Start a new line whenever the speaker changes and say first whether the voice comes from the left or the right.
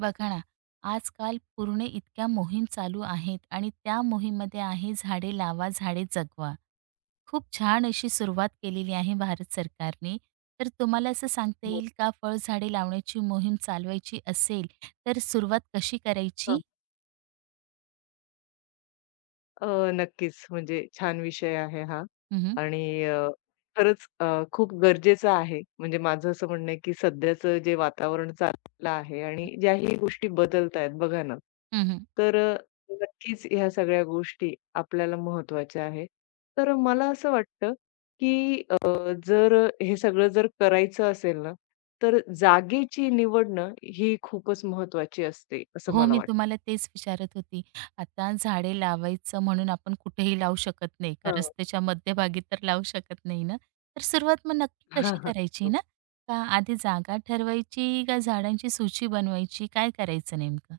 right: बघा ना, आजकाल पूर्ण इतक्या मोहीम चालू आहेत आणि त्या मोहीममध्ये आहे झाडे लावा, झाडे जगवा. खूप छान अशी सुरुवात केलेली आहे भारत सरकारने. तर तुम्हाला असं सांगता
left: हो
right: येईल का फळझाडे लावण्याची मोहीम चालवायची असेल, तर सुरुवात कशी
left: का?
right: करायची?
left: अ, नक्कीच म्हणजे छान विषय आहे हा
right: हं, हं.
left: आणि खरंच खूप गरजेचं आहे. म्हणजे माझं असं म्हणणं आहे, की सध्याचं जे वातावरण चाललं आहे आणि ज्याही गोष्टी बदलतायत बघा ना, तर नक्कीच ह्या सगळ्या गोष्टी आपल्याला महत्त्वाच्या आहे. तर मला असं वाटतं, की जर हे सगळं जर करायचं असेल ना, तर जागेची निवडणं ही खूपच महत्त्वाची असते, असं
right: हो,
left: मला
right: मी
left: वाटतं.
right: तुम्हाला तेच विचारत होती. आता झाडे लावायचं म्हणून आपण कुठेही लावू शकत नाही का
left: हां.
right: रस्त्याच्या मध्यभागी तर लावू शकत नाही ना. तर सुरुवात मग नक्की
left: हां,
right: कशी
left: हां.
right: करायची ना? का आधी जागा ठरवायची का झाडांची सूची बनवायची? काय करायचं नेमकं?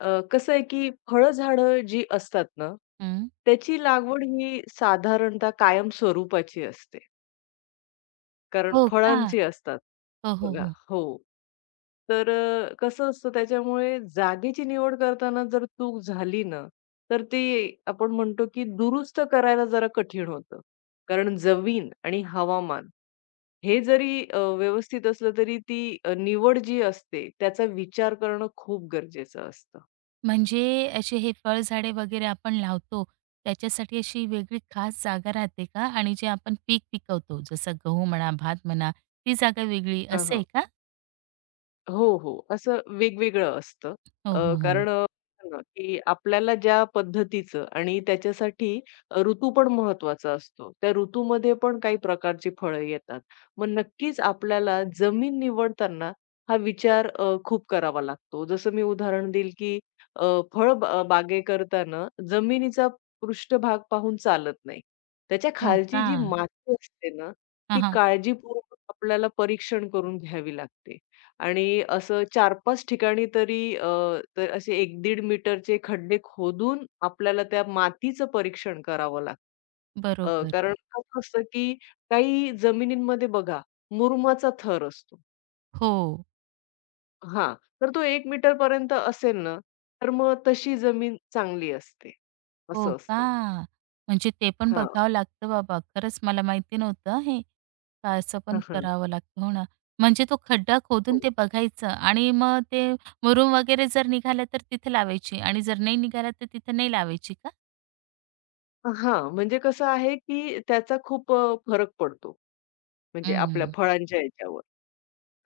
left: कसं आहे, की फळझाडं जी असतात ना,
right: हं.
left: त्याची लागवड ही साधारणतः कायम स्वरूपाची असते. कारण
right: हो का?
left: फळांची असतात
right: हो, हो,
left: बघा
right: हो.
left: हो. तर कसं असतं त्याच्यामुळे जागेची निवड करताना जर चूक झाली ना, तर ती आपण म्हणतो, की दुरुस्त करायला जरा कठीण होतं. कारण जमीन आणि हवामान हे जरी व्यवस्थित असलं तरी ती निवड जी असते त्याचा विचार करणं खूप गरजेचं असतं.
right: म्हणजे असे हे फळझाडे वगैरे आपण लावतो त्याच्यासाठी अशी वेगळी खास जागा राहते का? आणि जे आपण पीक पिकवतो जसं गहू म्हणा, भात म्हणा, ती जागा वेगळी असं
left: हां,
right: आहे का?
left: हो, हो. असं वेगवेगळं असतं.
right: हो, हो, हो.
left: कारण ना, की आपल्याला ज्या पद्धतीचं आणि त्याच्यासाठी ऋतू पण महत्त्वाचा असतो. त्या ऋतूमध्ये पण काही प्रकारची फळं येतात. मग नक्कीच आपल्याला जमीन निवडताना हा विचार खूप करावा लागतो. जसं मी उदाहरण देईल, की अ, फळ बागे करताना जमिनीचा पृष्ठभाग पाहून चालत नाही. त्याच्या
right: हो
left: खालची
right: का?
left: जी माती असते ना, ती
right: हां, हां.
left: काळजीपूर्वक आपल्याला परीक्षण करून घ्यावी लागते. आणि असं 4-5 ठिकाणी तरी तर असे 1-1.5 मीटरचे खड्डे खोदून आपल्याला त्या मातीचं परीक्षण करावं लागतं.
right: बरोबर.
left: कारण कसं असतं, की काही जमिनींमध्ये बघा मुरुमाचा थर असतो.
right: हो.
left: हां, तर तो एक मीटरपर्यंत असेल ना, तर मग तशी जमीन चांगली असते.
right: हो
left: असं असतं.
right: का? म्हणजे ते पण
left: हां.
right: बघावं लागतं बाबा. खरंच मला माहिती नव्हतं हे. का असं
left: हां,
right: पण
left: हां.
right: करावं लागतं. हो ना. म्हणजे तो खड्डा खोदून
left: हो.
right: ते बघायचं आणि मग ते मुरूम वगैरे जर निघाला तर तिथे लावायची आणि जर नाही निघाला तर तिथे नाही लावायची का?
left: हां, म्हणजे कसं आहे, की त्याचा खूप फरक पडतो. म्हणजे आपल्या
right: हं.
left: फळांच्या ह्याच्यावर.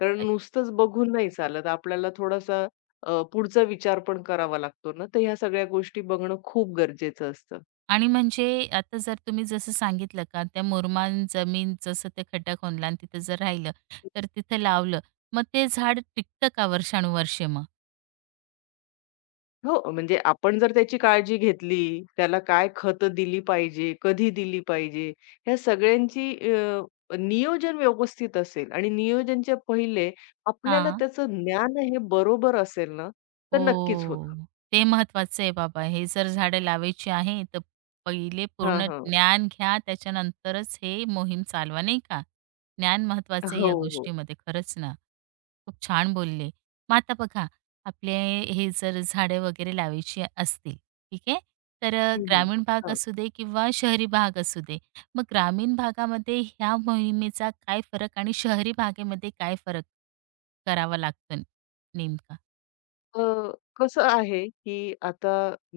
left: कारण
right: अ,
left: नुसतंच बघून नाही चालत. आपल्याला थोडासा पुढचा विचार पण करावा लागतो ना, तर ह्या सगळ्या गोष्टी बघणं खूप गरजेचं असतं.
right: आणि म्हणजे आता जर तुम्ही जसं सांगितलं का त्या मुरमान जमीन जसं ते खड्डा खोदला आणि तिथं जर राहिलं, तर तिथं लावलं. मग ते झाड टिकतं का वर्षानुवर्षे मग?
left: हो, म्हणजे आपण जर त्याची काळजी घेतली, त्याला काय खतं दिली पाहिजे, कधी दिली पाहिजे, ह्या सगळ्यांची नियोजन व्यवस्थित असेल आणि नियोजनच्या पहिले आपल्याला
right: हां.
left: त्याचं ज्ञान हे बरोबर असेल ना, तर नक्कीच होतं.
right: ओह! ते महत्वाचं आहे बाबा. हे जर झाडं लावायची आहे, तर पहिले
left: हां,
right: पूर्ण
left: हां.
right: ज्ञान घ्या. त्याच्यानंतरच हे मोहीम चालवा, नाही का? ज्ञान महत्वाचं आहे
left: हो,
right: या
left: हो.
right: गोष्टीमध्ये. खरंच ना. खूप छान बोलले. मग आता बघा, आपले हे जर झाडं वगैरे लावायची असतील, ठीक आहे? तर
left: हं,
right: ग्रामीण भाग असू दे किंवा शहरी भाग असू दे. मग ग्रामीण भागामध्ये ह्या मोहिमेचा काय फरक आणि शहरी भागेमध्ये काय फरक करावा लागतो नेमका?
left: अ, कसं आहे, की आता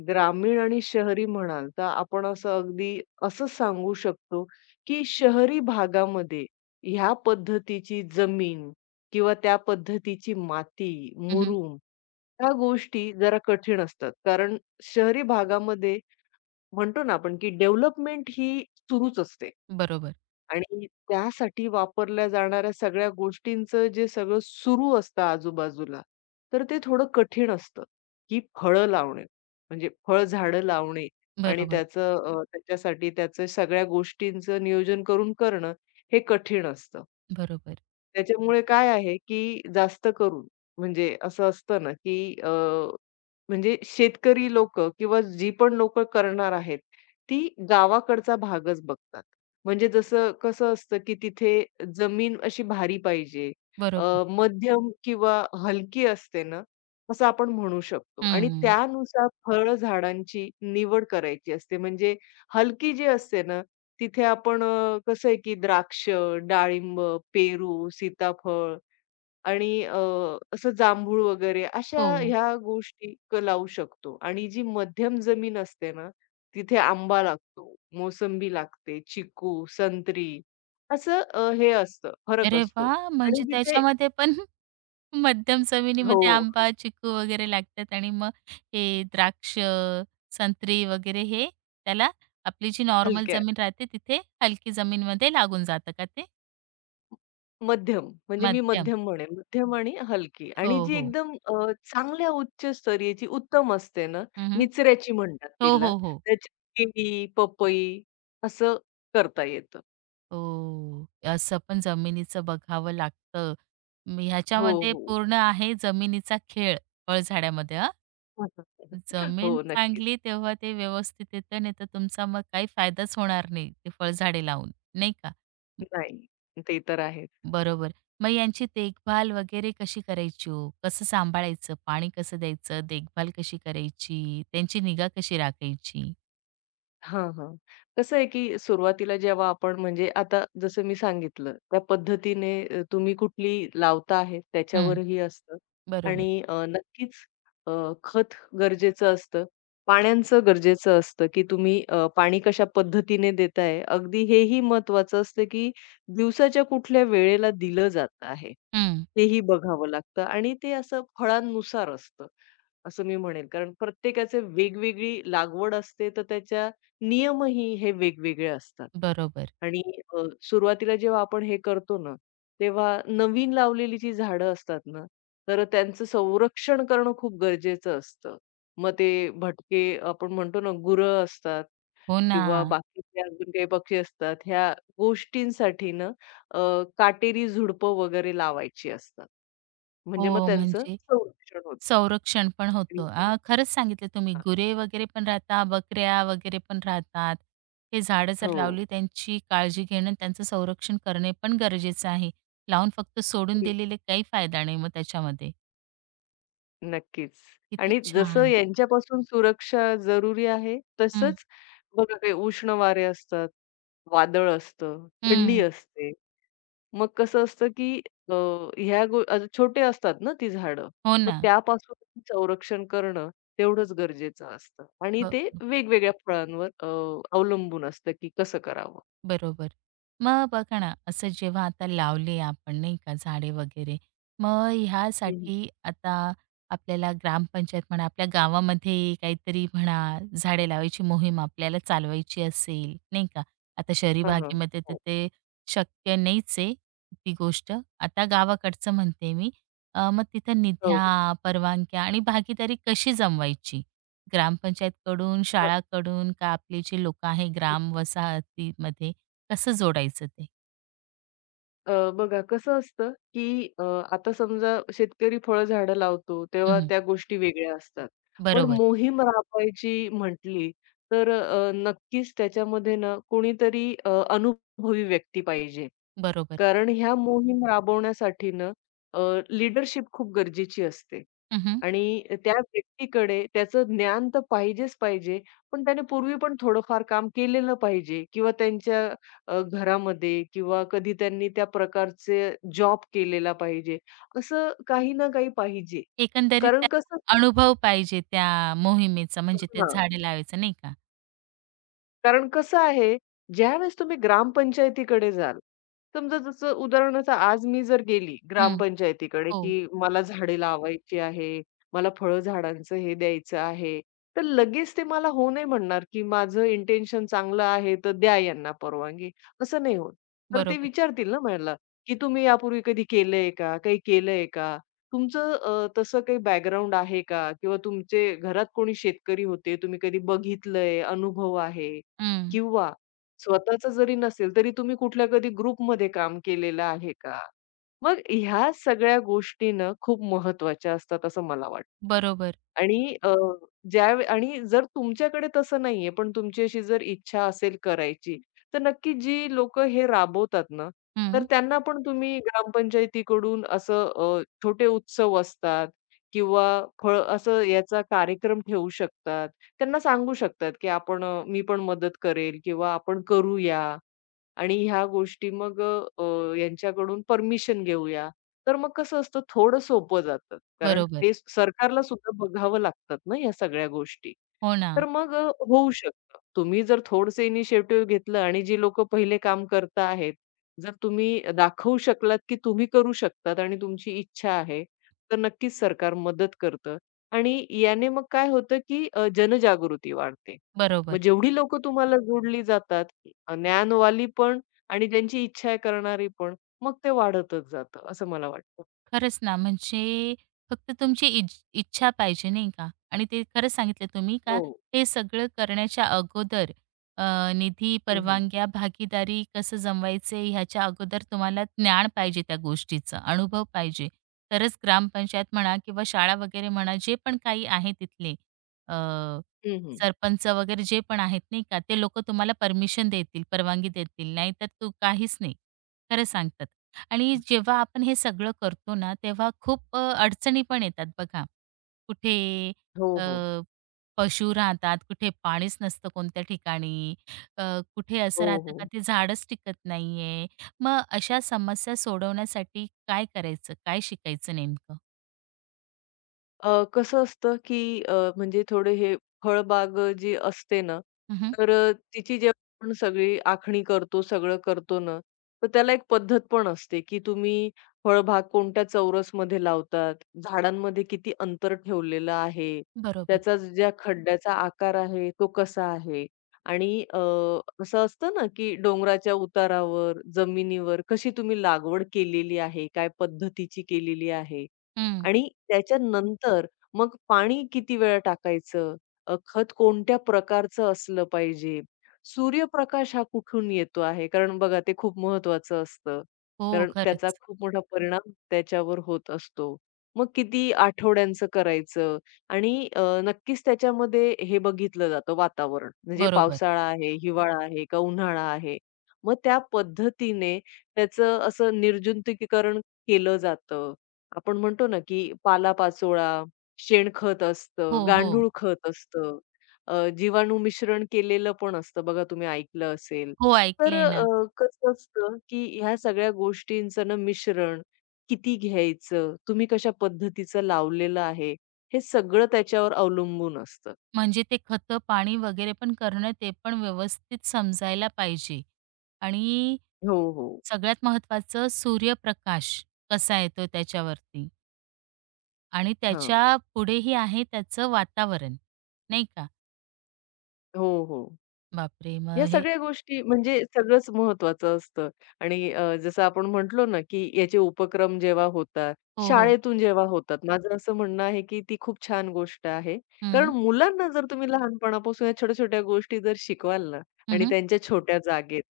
left: ग्रामीण आणि शहरी म्हणाल, तर आपण असं अगदी असं सांगू शकतो, की शहरी भागामध्ये ह्या पद्धतीची जमीन किंवा त्या पद्धतीची माती, मुरूम ह्या गोष्टी जरा कठीण असतात. कारण शहरी भागामध्ये म्हणतो ना आपण, की डेव्हलपमेंट ही सुरूच असते.
right: बरोबर,
left: आणि त्यासाठी वापरल्या जाणाऱ्या सगळ्या गोष्टींचं जे सगळं सुरू असतं आजूबाजूला, तर ते थोडं कठीण असतं, की फळं लावणे, म्हणजे फळझाडं लावणे आणि
right: बरोबर,
left: त्याचं त्याच्यासाठी त्याचं सगळ्या गोष्टींचं नियोजन करून करणं हे कठीण असतं.
right: बरोबर,
left: त्याच्यामुळे काय आहे, की जास्त करून म्हणजे असं असतं ना, की म्हणजे शेतकरी लोक, किंवा जी पण लोक करणार आहेत, ती गावाकडचा भागच बघतात. म्हणजे जसं कसं असतं, की तिथे जमीन अशी भारी पाहिजे, अ,
right: बरोबर.
left: मध्यम किंवा हलकी असते ना, असं आपण म्हणू शकतो आणि
right: हं.
left: त्यानुसार फळ झाडांची निवड करायची असते. म्हणजे हलकी जी असते ना, तिथे आपण कसं आहे, की द्राक्ष, डाळिंब, पेरू, सीताफळ आणि असं जांभूळ वगैरे अशा
right: हो.
left: ह्या गोष्टी लावू शकतो आणि जी मध्यम जमीन असते ना, तिथे आंबा लागतो, मोसंबी लागते, चिकू, संत्री असं हे असतं, फरक
right: अरे
left: असतो
right: वाह!
left: आणि
right: म्हणजे
left: तिथे
right: त्याच्यामध्ये पण मध्यम
left: हो,
right: जमिनीमध्ये
left: हो.
right: आंबा, चिकू वगैरे लागतात आणि मग हे द्राक्ष, संत्री वगैरे हे त्याला आपली जी नॉर्मल
left: हलक्या,
right: जमीन राहते तिथे हलकी जमीनमध्ये लागून जातं का ते?
left: मध्यम म्हणजे मी
right: मध्यम.
left: मध्यम म्हणेन, मध्यम आणि हलकी आणि
right: हो,
left: जी
right: हो.
left: एकदम चांगल्या उच्च स्तरीयची उत्तम असते ना,
right: हं,
left: निचऱ्याची म्हणतात
right: हो,
left: तिला,
right: हो, हो.
left: त्याच्यात केळी, पपई असं करता येतं.
right: हो. असं पण जमिनीचं बघावं लागतं. म
left: हो,
right: ह्याच्यामध्ये
left: हो.
right: पूर्ण आहे जमिनीचा खेळ फळझाडामध्ये जमीन
left: हो, नक्कीच.
right: चांगली तेव्हा ते व्यवस्थित येतं, नाहीतर तुमचा मग काही फायदाच होणार नाही ते फळझाडे लावून, नाही का?
left: नाही, ते तर आहेच.
right: बरोबर. मग यांची देखभाल वगैरे कशी करायची हो? कसं सांभाळायचं? पाणी कसं द्यायचं? देखभाल कशी करायची? त्यांची निगा कशी राखायची?
left: हां, हां. कसं आहे, की सुरुवातीला जेव्हा आपण म्हणजे आता जसं मी सांगितलं, त्या पद्धतीने तुम्ही कुठली लावता आहे
right: हं,
left: त्याच्यावरही असतं
right: बरोबर.
left: आणि नक्कीच अ, खत गरजेचं असतं. पाण्याचं गरजेचं असतं, की तुम्ही पाणी कशा पद्धतीने देताय. अगदी हेही महत्त्वाचं असतं, की दिवसाच्या कुठल्या वेळेला दिलं जात आहे,
right: हं,
left: तेही बघावं लागतं आणि ते असं फळांनुसार असतं. असं मी म्हणेल. कारण प्रत्येकाचे वेगवेगळी लागवड असते, तर त्याच्या नियमही हे वेगवेगळे असतात.
right: बरोबर.
left: आणि अ, सुरुवातीला जेव्हा आपण हे करतो ना, तेव्हा नवीन लावलेली जी झाडं असतात ना, तर त्यांचं संरक्षण करणं खूप गरजेचं असतं. मग ते भटके आपण म्हणतो ना, गुरं असतात
right: हो ना.
left: किंवा बाकीचे अजून काही पक्षी असतात, ह्या गोष्टींसाठी ना अ, काटेरी झुडपं वगैरे लावायची असतात. म्हणजे मग
right: हो,
left: त्यांचं
right: म्हणजे
left: संरक्षण होतं.
right: संरक्षण पण
left: आणि
right: होतं. खरंच सांगितलं तुम्ही.
left: हां,
right: गुरे वगैरे पण राहतात, बकऱ्या वगैरे पण राहतात. हे झाडं जर
left: हो.
right: लावली त्यांची काळजी घेणं, त्यांचं संरक्षण करणे पण गरजेचं आहे. लावून फक्त सोडून
left: हं.
right: दिलेले काही फायदा नाही मग त्याच्यामध्ये.
left: नक्कीच.
right: किती
left: आणि जसं
right: छान.
left: यांच्यापासून सुरक्षा जरुरी आहे,
right: हं,
left: तसंच बघा काही उष्ण वारे असतात, वादळ असतं, थंडी
right: हं.
left: असते. मग कसं असतं, की अ, छोटे असतात ना ती झाडं.
right: हो
left: मग
right: ना.
left: त्यापासून संरक्षण करणं तेवढंच गरजेचं असतं आणि
right: ब
left: ते वेगवेगळ्या फळांवर अवलंबून असतं, की कसं करावं.
right: बरोबर. मग बघा ना, असं जेव्हा आता लावले आपण नाही का झाडे वगैरे, मग
left: हं.
right: ह्यासाठी आता आपल्याला ग्रामपंचायत म्हणा, आपल्या गावामध्ये काहीतरी म्हणा, झाडे लावायची मोहीम आपल्याला चालवायची असेल, नाही का. आता शहरी
left: हां, हां.
right: भागेमध्ये तर
left: हो.
right: ते शक्य नाहीच आहे ती गोष्ट. आता गावाकडचं म्हणते मी. मग तिथं
left: हो, हो.
right: निध्या, परवानग्या आणि भागीदारी कशी जमवायची? ग्रामपंचायतकडून,
left: अ,
right: शाळाकडून का आपली जी लोकं आहे ग्राम वसाहतीमध्ये कसं जोडायचं ते?
left: अ, बघा कसं असतं, की आता समजा शेतकरी फळझाडं लावतो, तेव्हा
right: हं,
left: त्या गोष्टी वेगळ्या असतात. पण
right: बरोबर,
left: मोहीम राबवायची म्हटली, तर नक्कीच त्याच्यामध्ये ना कोणीतरी अनुभवी व्यक्ती पाहिजे.
right: बरोबर.
left: कारण ह्या मोहीम राबवण्यासाठी ना अ, लीडरशिप खूप गरजेची असते
right: हं, हं.
left: आणि त्या व्यक्तीकडे त्याचं ज्ञान तर पाहिजेच पाहिजे, पण त्याने पूर्वी पण थोडंफार काम केलेलं पाहिजे किंवा त्यांच्या घरामध्ये किंवा कधी त्यांनी त्या प्रकारचे जॉब केलेला पाहिजे. असं काही ना काही पाहिजे.
right: एकंदरीत
left: कारण कसं
right: त्याला अनुभव पाहिजे त्या मोहिमेचा, म्हणजे ते झाडे लावायचं नाही का?
left: कारण कसं आहे, ज्यावेळेस तुम्ही ग्रामपंचायतीकडे जाल, समजा जसं उदाहरणार्थ आज मी जर गेली
right: हं.
left: ग्रामपंचायतीकडे,
right: हो,
left: की मला झाडे लावायची आहे, मला फळं झाडांचं हे द्यायचं आहे, तर लगेच ते मला हो नाही म्हणणार, की माझं इंटेन्शन चांगलं आहे, तर द्या यांना परवानगी, असं नाही होत. तर ते
right: बरोबर.
left: विचारतील ना मला, की तुम्ही यापूर्वी कधी केलंय का? काही केलंय का? तुमचं तसं काही बॅकग्राऊंड आहे का? किंवा तुमचे घरात कोणी शेतकरी होते, तुम्ही कधी बघितलंय, अनुभव आहे?
right: हं.
left: किंवा स्वतःचं जरी नसेल, तरी तुम्ही कुठल्या कधी ग्रुपमध्ये काम केलेलं आहे का? मग ह्या सगळ्या गोष्टी ना खूप महत्त्वाच्या असतात असं मला वाटतं.
right: बरोबर.
left: आणि ज्या आणि जर तुमच्याकडे तसं नाहीये, पण तुमची अशी जर इच्छा असेल करायची, तर नक्की जी लोक हे राबवतात ना, तर
right: हं.
left: त्यांना पण तुम्ही ग्रामपंचायतीकडून असं छोटे उत्सव असतात किंवा फळ असं याचा कार्यक्रम ठेवू शकतात. त्यांना सांगू शकतात, की आपण मी पण मदत करेल किंवा आपण करूया आणि ह्या गोष्टी मग यांच्याकडून परमिशन घेऊया. तर मग कसं असतं थोडं सोपं जातं. कारण
right: बरोबर.
left: ते सरकारला सुद्धा बघावं लागतात ना या सगळ्या गोष्टी.
right: हो ना.
left: तर मग होऊ शकतं. तुम्ही जर थोडंसं इनिशिएटिव्ह घेतलं आणि जी लोकं पहिले काम करता आहेत, जर तुम्ही दाखवू शकलात, की तुम्ही करू शकतात आणि तुमची इच्छा आहे, तर नक्कीच सरकार मदत करतं आणि याने मग काय होतं, की जनजागृती वाढते. मग
right: बरोबर.
left: जेवढी लोकं तुम्हाला जोडली जातात, ज्ञानवाली पण आणि ज्यांची इच्छा आहे करणारी पण, मग ते वाढतच जातं असं मला वाटतं.
right: खरंच ना, म्हणजे फक्त तुमची इच्छा पाहिजे नाही का? आणि ते खरंच सांगितलं तुम्ही का
left: हो.
right: हे सगळं करण्याच्या अगोदर अ, निधी,
left: हं, हं.
right: परवानग्या, भागीदारी कसं जमवायचे ह्याच्या अगोदर तुम्हाला ज्ञान पाहिजे त्या गोष्टीचं, अनुभव पाहिजे. तरच ग्रामपंचायत म्हणा किंवा शाळा वगैरे म्हणा, जे पण काही आहे तिथले अ,
left: हं, हं.
right: सरपंच वगैरे जे पण आहेत नाही का, ते लोकं तुम्हाला परमिशन देतील, परवानगी देतील. नाहीतर तू काहीच नाही. खरं सांगतात. आणि जेव्हा आपण हे सगळं करतो ना, तेव्हा खूप अडचणी पण येतात बघा. कुठे
left: हो,
right: अ,
left: हो.
right: पशु राहतात, कुठे पाणीच नसतं कोणत्या ठिकाणी, अ, कुठे असं
left: हो,
right: राहतं का
left: हो.
right: ते झाडच टिकत नाहीये. मग अशा समस्या सोडवण्यासाठी काय करायचं? काय शिकायचं नेमकं?
left: कसं असतं, की म्हणजे थोडे हे फळबाग जी असते ना,
right: हं,
left: तर तिची जेव्हा आपण सगळी आखणी करतो, सगळं करतो ना, तर त्याला एक पद्धत पण असते, की तुम्ही फळबाग कोणत्या चौरसमध्ये लावतात, झाडांमध्ये किती अंतर ठेवलेलं आहे,
right: बरोबर.
left: त्याचा ज्या खड्ड्याचा आकार आहे तो कसा आहे आणि अ, असं असतं ना, की डोंगराच्या उतारावर, जमिनीवर कशी तुम्ही लागवड केलेली आहे, काय पद्धतीची केलेली आहे.
right: हं.
left: आणि त्याच्यानंतर मग पाणी किती वेळा टाकायचं? खत कोणत्या प्रकारचं असलं पाहिजे? सूर्यप्रकाश हा कुठून येतो आहे? कारण बघा ते खूप महत्त्वाचं असतं.
right: हो,
left: कारण त्याचा
right: खरंच.
left: खूप मोठा परिणाम त्याच्यावर होत असतो. मग किती आठवड्यांचं करायचं? आणि नक्कीच त्याच्यामध्ये हे बघितलं जातं वातावरण. म्हणजे
right: बरोबर.
left: पावसाळा आहे, हिवाळा आहे का उन्हाळा आहे? मग त्या पद्धतीने त्याचं असं निर्जंतुकीकरण केलं जातं. आपण म्हणतो ना, की पालापाचोळा, शेणखत असतं,
right: हो, हो.
left: गांडूळ खत असतं, जीवाणू मिश्रण केलेलं पण असतं बघा तुम्ही ऐकलं असेल.
right: हो,
left: तर
right: ऐकलंय ना.
left: कसं असतं, की ह्या सगळ्या गोष्टींचं ना मिश्रण किती घ्यायचं, तुम्ही कशा पद्धतीचं लावलेलं आहे, हे सगळं त्याच्यावर अवलंबून असतं.
right: म्हणजे ते खतं, पाणी वगैरे पण करणं ते पण व्यवस्थित समजायला पाहिजे. आणि
left: हो, हो.
right: सगळ्यात महत्त्वाचं सूर्यप्रकाश कसा येतो त्याच्यावरती आणि
left: हां.
right: त्याच्या पुढेही आहे त्याचं वातावरण, नाही का?
left: हो, हो.
right: बापरे!
left: या
right: मग हे
left: सगळ्या गोष्टी म्हणजे सगळंच महत्वाचं असतं आणि जसं आपण म्हटलो ना, की याचे उपक्रम जेव्हा होतात,
right: हो, हो.
left: शाळेतून जेव्हा होतात, माझं असं म्हणणं आहे, की ती खूप छान गोष्ट आहे. कारण
right: हं.
left: मुलांना जर तुम्ही लहानपणापासून या छोट्या-छोट्या गोष्टी जर शिकवाल ना आणि
right: हं,
left: त्यांच्या छोट्या जागेत,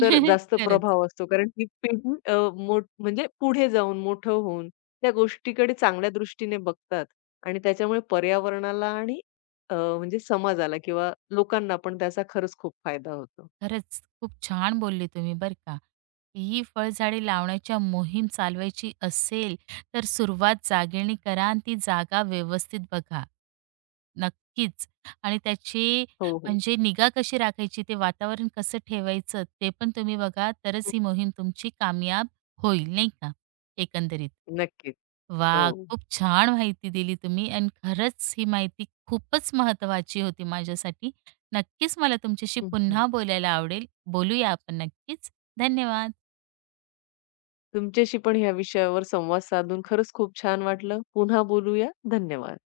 left: तर जास्त
right: खरंच.
left: प्रभाव असतो. कारण ही पिढी अ, मोठ म्हणजे पुढे जाऊन, मोठं होऊन त्या गोष्टीकडे चांगल्या दृष्टीने बघतात आणि त्याच्यामुळे पर्यावरणाला आणि म्हणजे समाजाला किंवा लोकांना पण त्याचा खरंच खूप फायदा होतो.
right: खरंच खूप छान बोलले तुम्ही बरं का. ही फळझाडे लावण्याच्या मोहीम चालवायची असेल, तर सुरुवात जागेने करा आणि ती जागा व्यवस्थित बघा. नक्कीच आणि त्याची
left: हो, हो.
right: म्हणजे निगा कशी राखायची, ते वातावरण कसं ठेवायचं ते पण तुम्ही बघा,
left: हं,
right: तरच ही
left: हं.
right: मोहीम तुमची कामयाब होईल, नाही का, एकंदरीत.
left: नक्कीच. हो.
right: वाह! खूप छान माहिती दिली तुम्ही आणि खरंच ही माहिती खूपच महत्त्वाची होती माझ्यासाठी. नक्कीच मला तुमच्याशी
left: हं,
right: पुन्हा बोलायला आवडेल. बोलूया आपण नक्कीच. धन्यवाद.
left: तुमच्याशी पण ह्या विषयावर संवाद साधून खरंच खूप छान वाटलं. पुन्हा बोलूया. धन्यवाद.